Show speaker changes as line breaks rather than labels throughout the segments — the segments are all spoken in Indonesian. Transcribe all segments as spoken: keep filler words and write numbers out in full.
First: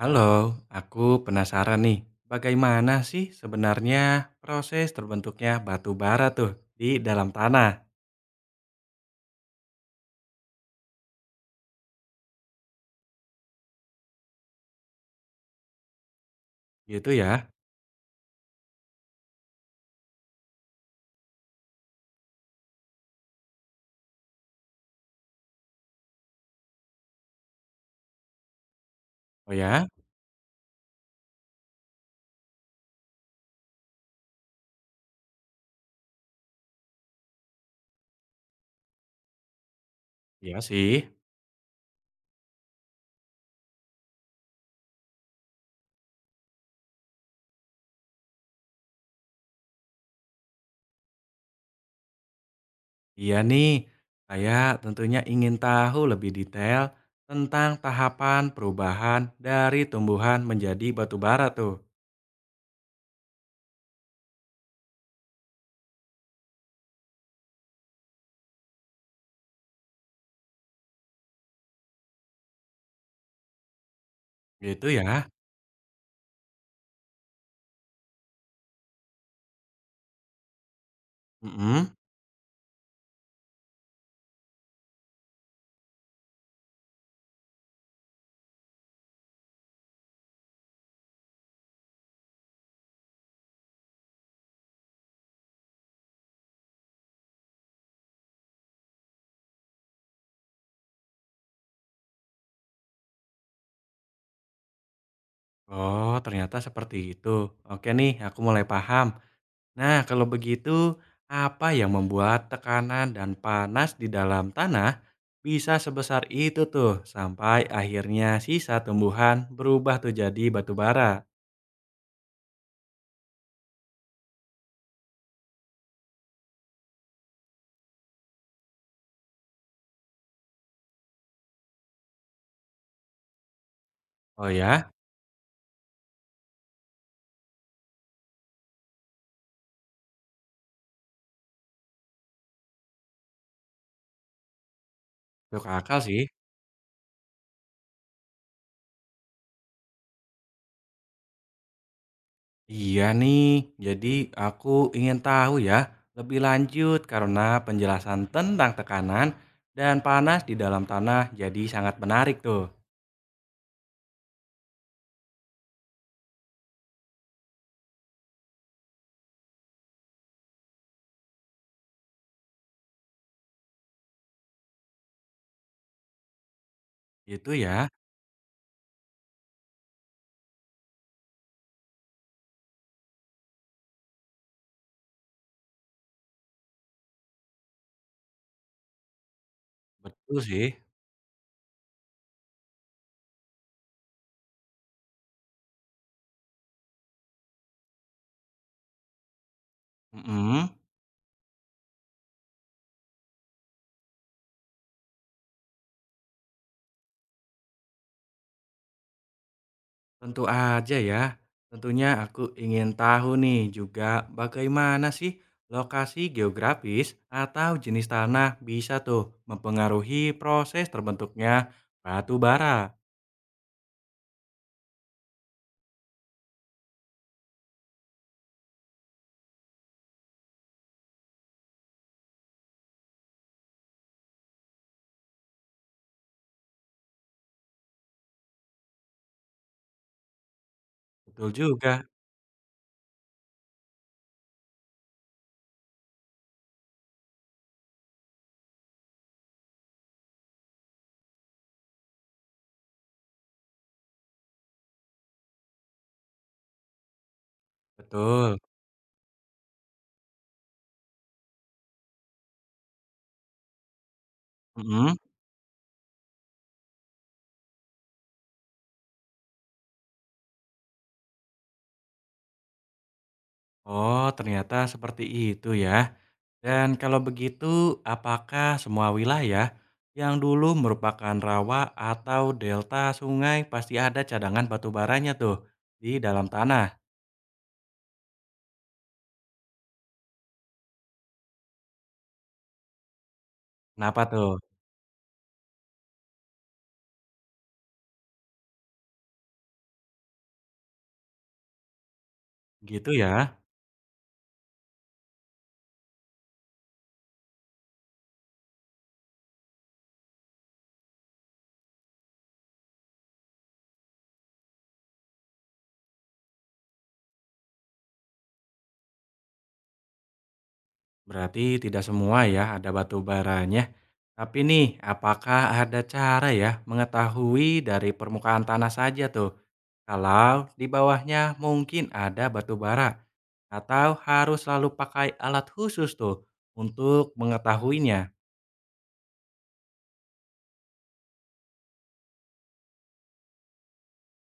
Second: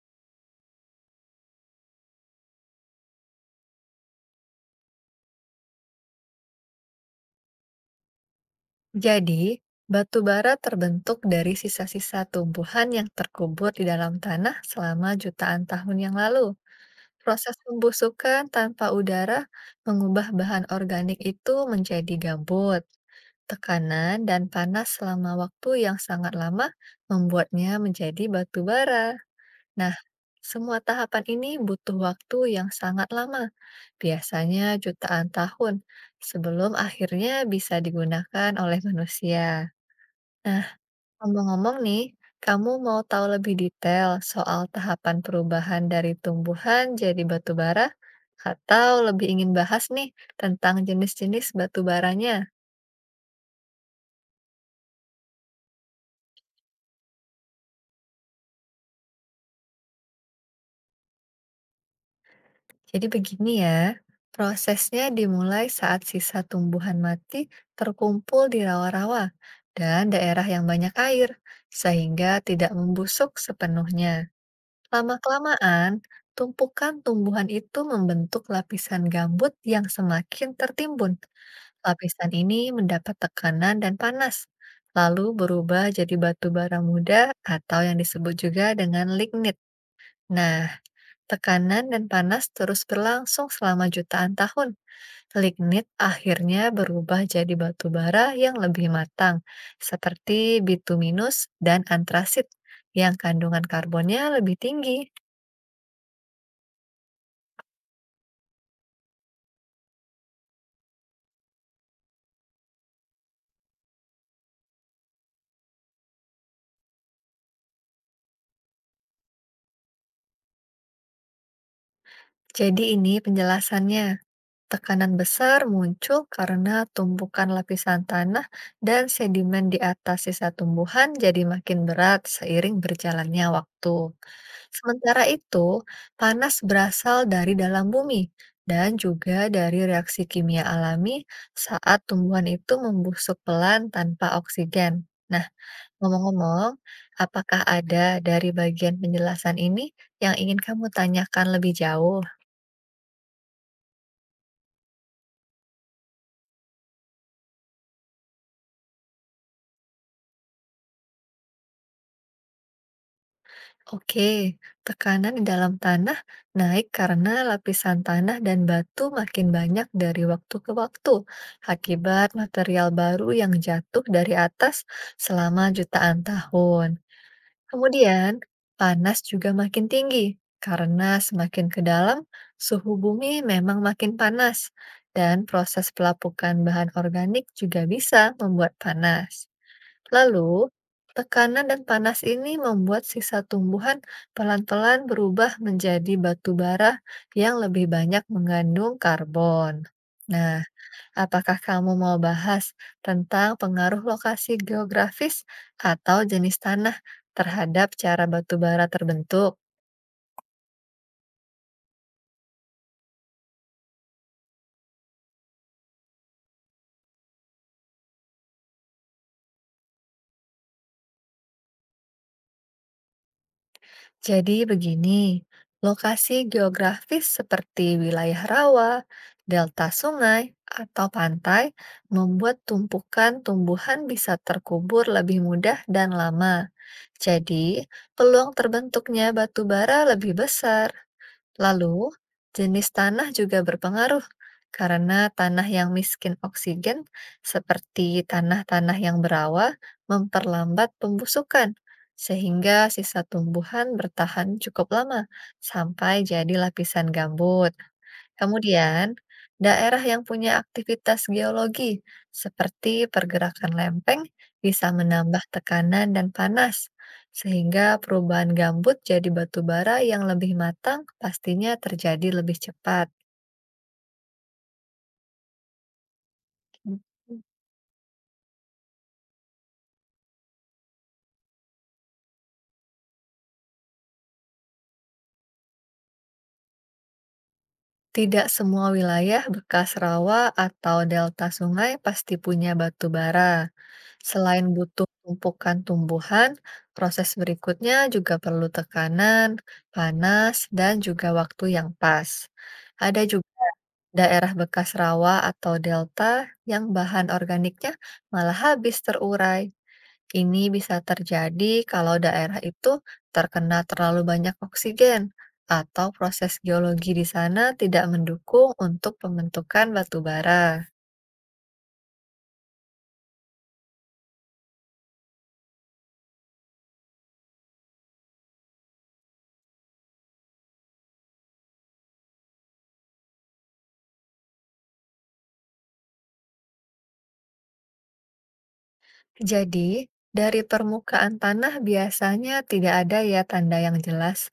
Halo, aku penasaran nih, bagaimana sih sebenarnya proses terbentuknya batu bara tuh di dalam tanah,
Jadi, batu bara terbentuk dari sisa-sisa tumbuhan yang terkubur di dalam tanah selama jutaan tahun yang lalu.
gitu ya?
Proses pembusukan tanpa udara mengubah bahan organik itu menjadi gambut. Tekanan dan panas selama waktu yang sangat lama membuatnya menjadi batu bara.
Oh ya?
Nah, semua tahapan ini butuh waktu yang sangat lama, biasanya jutaan tahun, sebelum akhirnya bisa digunakan oleh manusia.
Iya
Nah,
sih.
ngomong-ngomong nih, kamu mau tahu lebih detail soal tahapan perubahan dari tumbuhan jadi batu bara? Atau lebih ingin bahas nih tentang jenis-jenis batu baranya?
Iya nih, saya tentunya ingin tahu lebih detail tentang tahapan perubahan dari tumbuhan menjadi batu bara tuh,
Jadi begini ya, prosesnya dimulai saat sisa tumbuhan mati terkumpul di rawa-rawa dan daerah yang banyak air, sehingga tidak membusuk sepenuhnya.
gitu ya?
Lama-kelamaan, tumpukan tumbuhan itu membentuk lapisan gambut yang semakin tertimbun.
Mm-mm.
Lapisan ini mendapat tekanan dan panas, lalu berubah jadi batu bara muda atau yang disebut juga dengan lignit. Nah, tekanan dan panas terus berlangsung selama jutaan tahun. Lignit akhirnya berubah jadi batu bara yang lebih matang, seperti bituminus dan antrasit, yang kandungan karbonnya lebih tinggi.
Oh, ternyata seperti itu. Oke nih, aku mulai paham. Nah, kalau begitu, apa yang membuat tekanan dan panas di dalam tanah bisa sebesar itu tuh sampai akhirnya sisa tumbuhan berubah tuh jadi batu bara?
Jadi ini penjelasannya. Tekanan besar muncul karena tumpukan lapisan tanah dan sedimen di atas sisa tumbuhan jadi makin berat seiring berjalannya waktu.
Oh ya,
Sementara itu, panas berasal dari dalam bumi dan juga dari reaksi kimia alami saat tumbuhan itu membusuk pelan tanpa oksigen. Nah,
masuk akal sih.
ngomong-ngomong, apakah ada dari bagian penjelasan ini yang ingin kamu tanyakan lebih jauh?
Iya nih, jadi aku ingin tahu ya lebih lanjut karena penjelasan tentang tekanan dan panas di dalam tanah jadi sangat menarik tuh.
Oke, tekanan di dalam tanah naik karena lapisan tanah dan batu makin banyak dari waktu ke waktu akibat material baru yang jatuh dari atas selama jutaan tahun.
Itu ya,
Kemudian, panas juga makin tinggi karena semakin ke dalam, suhu bumi memang makin panas dan proses pelapukan bahan organik juga bisa membuat panas.
betul
Lalu,
sih.
tekanan dan panas ini membuat sisa tumbuhan pelan-pelan berubah menjadi batu bara yang lebih banyak mengandung karbon. Nah,
Mm.
apakah kamu mau bahas tentang pengaruh lokasi geografis atau jenis tanah terhadap cara batu bara terbentuk?
Tentu aja ya. Tentunya aku ingin tahu nih juga bagaimana sih lokasi geografis atau jenis tanah bisa tuh mempengaruhi proses terbentuknya batu bara.
Jadi begini, lokasi geografis seperti wilayah rawa, delta sungai, atau pantai membuat tumpukan tumbuhan bisa terkubur lebih mudah dan lama. Jadi, peluang terbentuknya batu bara lebih besar.
Betul juga.
Lalu, jenis tanah juga berpengaruh karena tanah yang miskin oksigen seperti tanah-tanah yang berawa memperlambat pembusukan sehingga sisa tumbuhan bertahan cukup lama sampai jadi lapisan gambut.
Betul.
Kemudian, daerah yang punya aktivitas geologi seperti pergerakan lempeng bisa
Mm-mm.
menambah tekanan dan panas, sehingga perubahan gambut jadi batu bara yang lebih matang pastinya terjadi lebih cepat.
Oh, ternyata seperti itu ya. Dan kalau begitu, apakah semua wilayah yang dulu merupakan rawa atau delta sungai pasti ada cadangan batu baranya tuh di dalam tanah?
Tidak semua wilayah bekas rawa atau delta sungai pasti punya batu bara.
Kenapa tuh?
Selain butuh tumpukan tumbuhan, proses berikutnya juga perlu tekanan, panas, dan juga waktu yang pas.
Gitu
Ada
ya,
juga daerah bekas rawa atau delta yang bahan organiknya malah habis terurai. Ini bisa terjadi kalau daerah itu terkena terlalu banyak oksigen atau proses geologi di sana tidak mendukung untuk pembentukan batu bara.
berarti tidak semua ya ada batu baranya. Tapi nih, apakah ada cara ya mengetahui dari permukaan tanah saja tuh, kalau di bawahnya mungkin ada batu bara? Atau harus selalu pakai alat khusus tuh untuk mengetahuinya?
Jadi, dari permukaan tanah biasanya tidak ada ya tanda yang jelas.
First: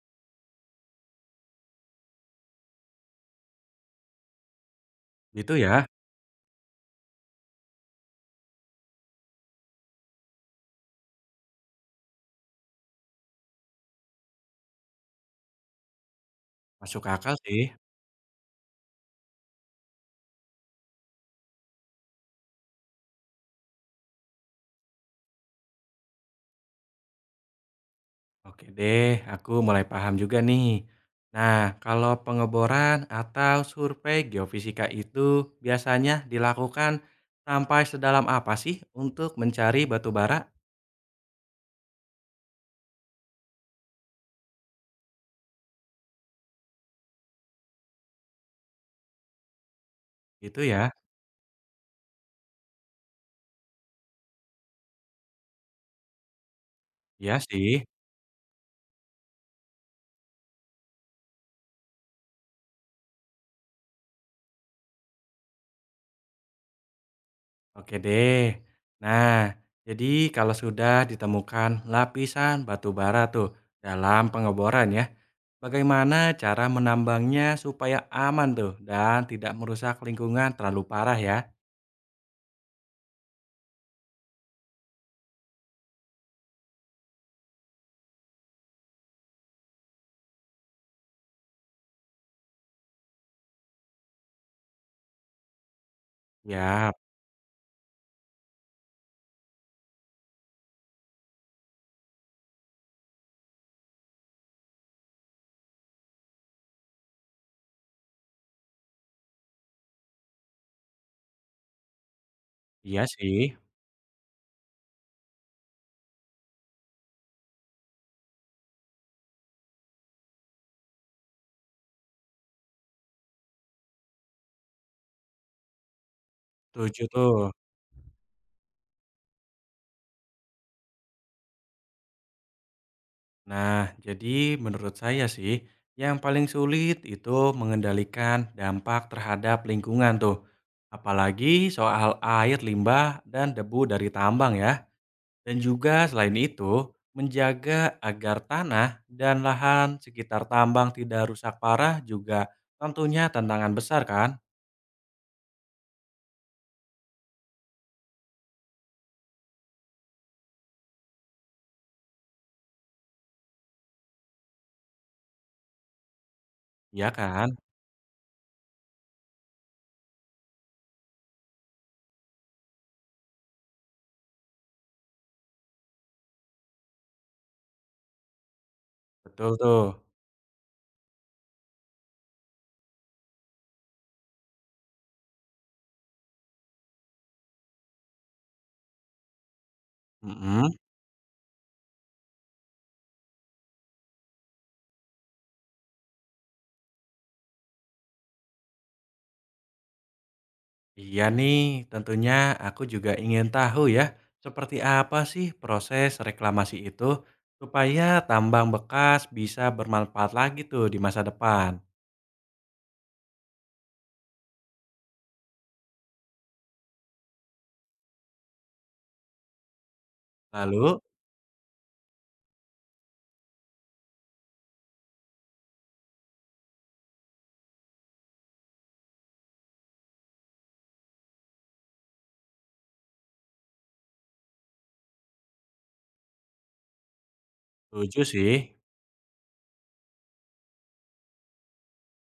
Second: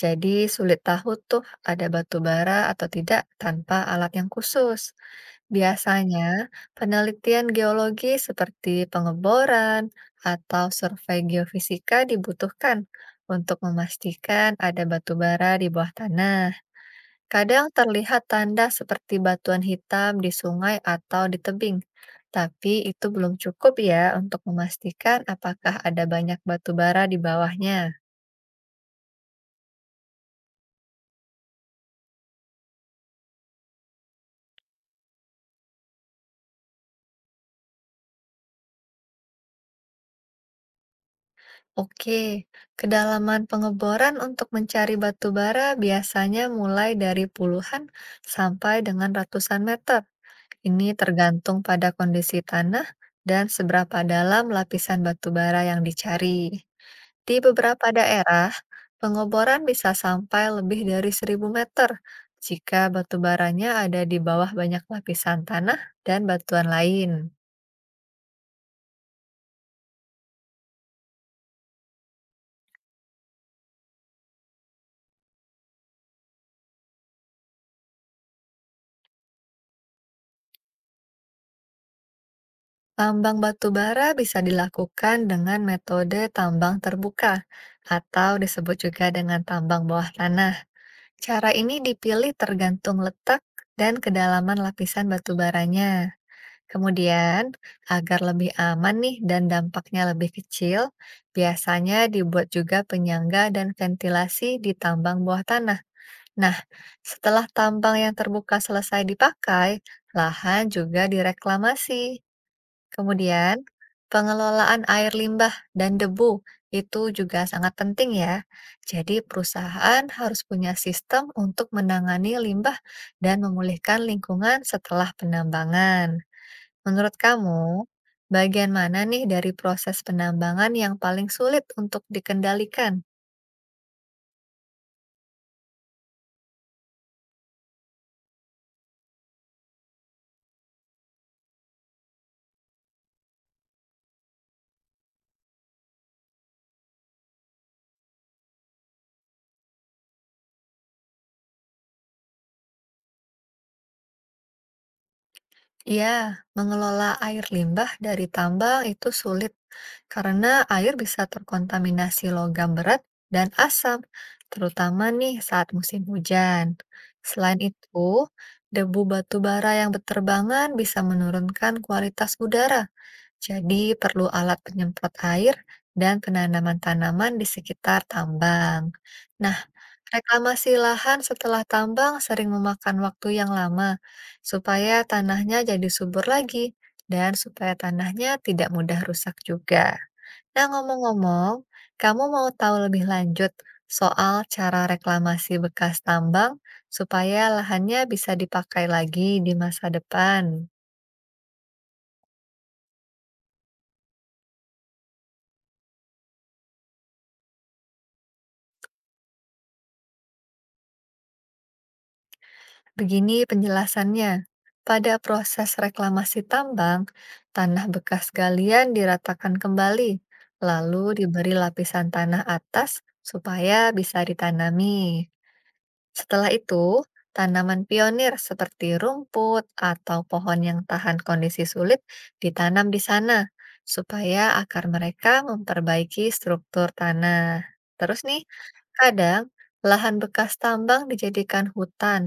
Jadi, sulit tahu tuh ada batu bara atau tidak tanpa alat yang khusus.
Gitu ya,
Biasanya, penelitian geologi seperti pengeboran atau survei geofisika dibutuhkan untuk memastikan ada batu bara di bawah tanah.
masuk akal sih.
Kadang terlihat tanda seperti batuan hitam di sungai atau di tebing, tapi itu belum cukup ya untuk memastikan apakah ada banyak batu bara di bawahnya.
Oke deh, aku mulai paham juga nih. Nah, kalau pengeboran atau survei geofisika itu biasanya dilakukan sampai sedalam apa sih untuk mencari batu bara?
Oke, kedalaman pengeboran untuk mencari batu bara biasanya mulai dari puluhan sampai dengan ratusan meter.
Gitu ya?
Ini tergantung pada kondisi tanah dan seberapa dalam lapisan batu bara yang dicari.
Iya
Di
sih.
beberapa daerah, pengoboran bisa sampai lebih dari seribu meter jika batu baranya ada di bawah banyak lapisan tanah dan batuan lain.
Oke deh. Nah, jadi kalau sudah ditemukan lapisan batu bara tuh dalam pengeboran ya, bagaimana cara menambangnya supaya aman tuh dan tidak merusak lingkungan terlalu parah ya?
Tambang batu bara bisa dilakukan dengan metode tambang terbuka atau disebut juga dengan tambang bawah tanah. Cara ini dipilih tergantung letak dan kedalaman lapisan batu baranya.
Ya,
Kemudian, agar lebih aman nih dan dampaknya lebih kecil, biasanya dibuat juga penyangga dan ventilasi di tambang bawah tanah. Nah, setelah tambang yang terbuka selesai dipakai, lahan juga direklamasi.
iya sih.
Kemudian, pengelolaan air limbah dan debu itu juga sangat penting ya. Jadi, perusahaan harus punya sistem untuk menangani limbah dan memulihkan lingkungan setelah penambangan.
Setuju
Menurut
tuh.
kamu, bagian mana nih dari proses penambangan yang paling sulit untuk dikendalikan?
Nah, jadi menurut saya sih, yang paling sulit itu mengendalikan dampak terhadap lingkungan tuh. Apalagi soal air limbah dan debu dari tambang ya. Dan juga selain itu, menjaga agar tanah dan lahan sekitar tambang tidak rusak parah juga tentunya tantangan besar kan?
Ya, mengelola air limbah dari tambang itu sulit karena air bisa terkontaminasi logam berat dan asam, terutama nih saat musim hujan.
Iya kan?
Selain itu, debu batu bara yang berterbangan bisa menurunkan kualitas udara. Jadi perlu alat penyemprot air dan penanaman tanaman di sekitar tambang.
Betul
Nah,
tuh.
reklamasi lahan setelah tambang sering memakan waktu yang lama supaya tanahnya jadi subur lagi dan supaya tanahnya tidak mudah rusak juga. Nah,
Mhm.
ngomong-ngomong, kamu mau tahu lebih lanjut soal cara reklamasi bekas tambang supaya lahannya bisa dipakai lagi di masa depan?
Iya nih, tentunya aku juga ingin tahu ya, seperti apa sih proses reklamasi itu supaya tambang bekas bisa bermanfaat lagi tuh di masa depan.
Begini penjelasannya. Pada proses reklamasi tambang, tanah bekas galian diratakan kembali,
Lalu,
lalu diberi lapisan tanah atas supaya bisa ditanami. Setelah itu, tanaman pionir seperti rumput atau pohon yang tahan kondisi sulit ditanam di sana, supaya akar mereka memperbaiki struktur tanah.
setuju
Terus nih,
sih.
kadang lahan bekas tambang dijadikan hutan,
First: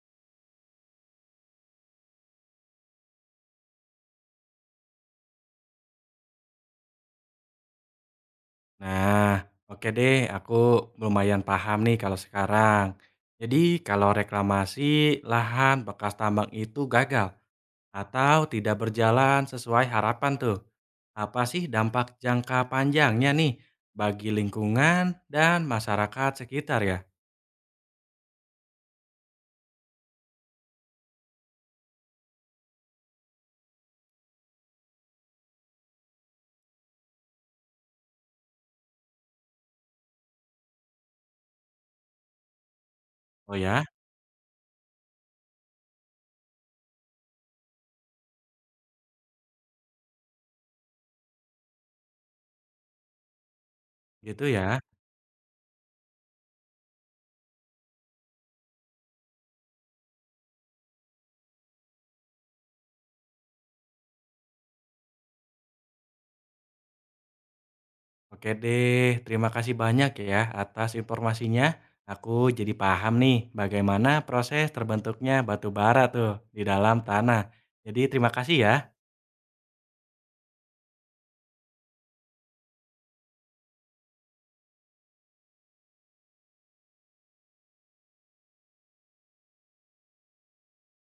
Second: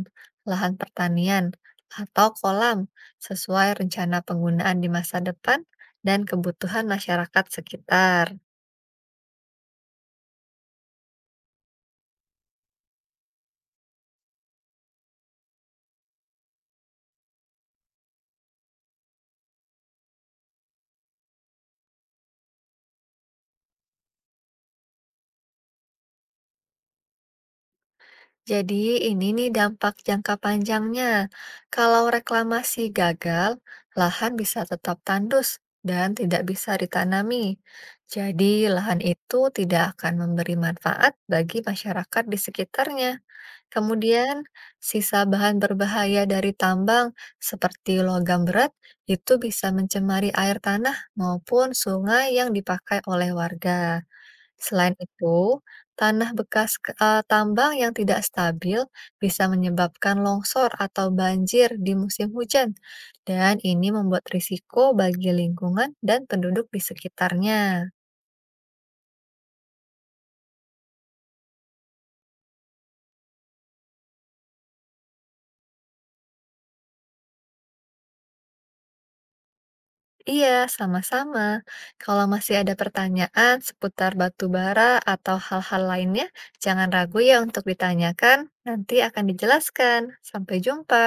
lahan pertanian, atau kolam sesuai rencana penggunaan di masa depan dan kebutuhan masyarakat sekitar.
Nah, oke deh, aku lumayan paham nih kalau sekarang. Jadi, kalau reklamasi lahan bekas tambang itu gagal, atau tidak berjalan sesuai harapan tuh. Apa sih dampak jangka panjangnya nih bagi lingkungan dan masyarakat sekitar ya?
Jadi ini nih dampak jangka panjangnya. Kalau reklamasi gagal, lahan bisa tetap tandus dan tidak bisa ditanami. Jadi lahan itu tidak akan memberi manfaat bagi masyarakat di sekitarnya.
Oh ya,
Kemudian, sisa bahan berbahaya dari tambang seperti logam berat itu bisa mencemari air tanah maupun sungai yang dipakai oleh warga.
gitu ya.
Selain itu, tanah bekas ke- eh, tambang yang tidak stabil bisa menyebabkan longsor atau banjir di musim hujan, dan ini membuat risiko bagi lingkungan dan penduduk di sekitarnya.
Oke deh, terima kasih banyak ya atas informasinya. Aku jadi paham nih bagaimana proses terbentuknya batu bara tuh di dalam tanah. Jadi terima kasih ya.
Iya, sama-sama. Kalau masih ada pertanyaan seputar batu bara atau hal-hal lainnya, jangan ragu ya untuk ditanyakan. Nanti akan dijelaskan. Sampai jumpa.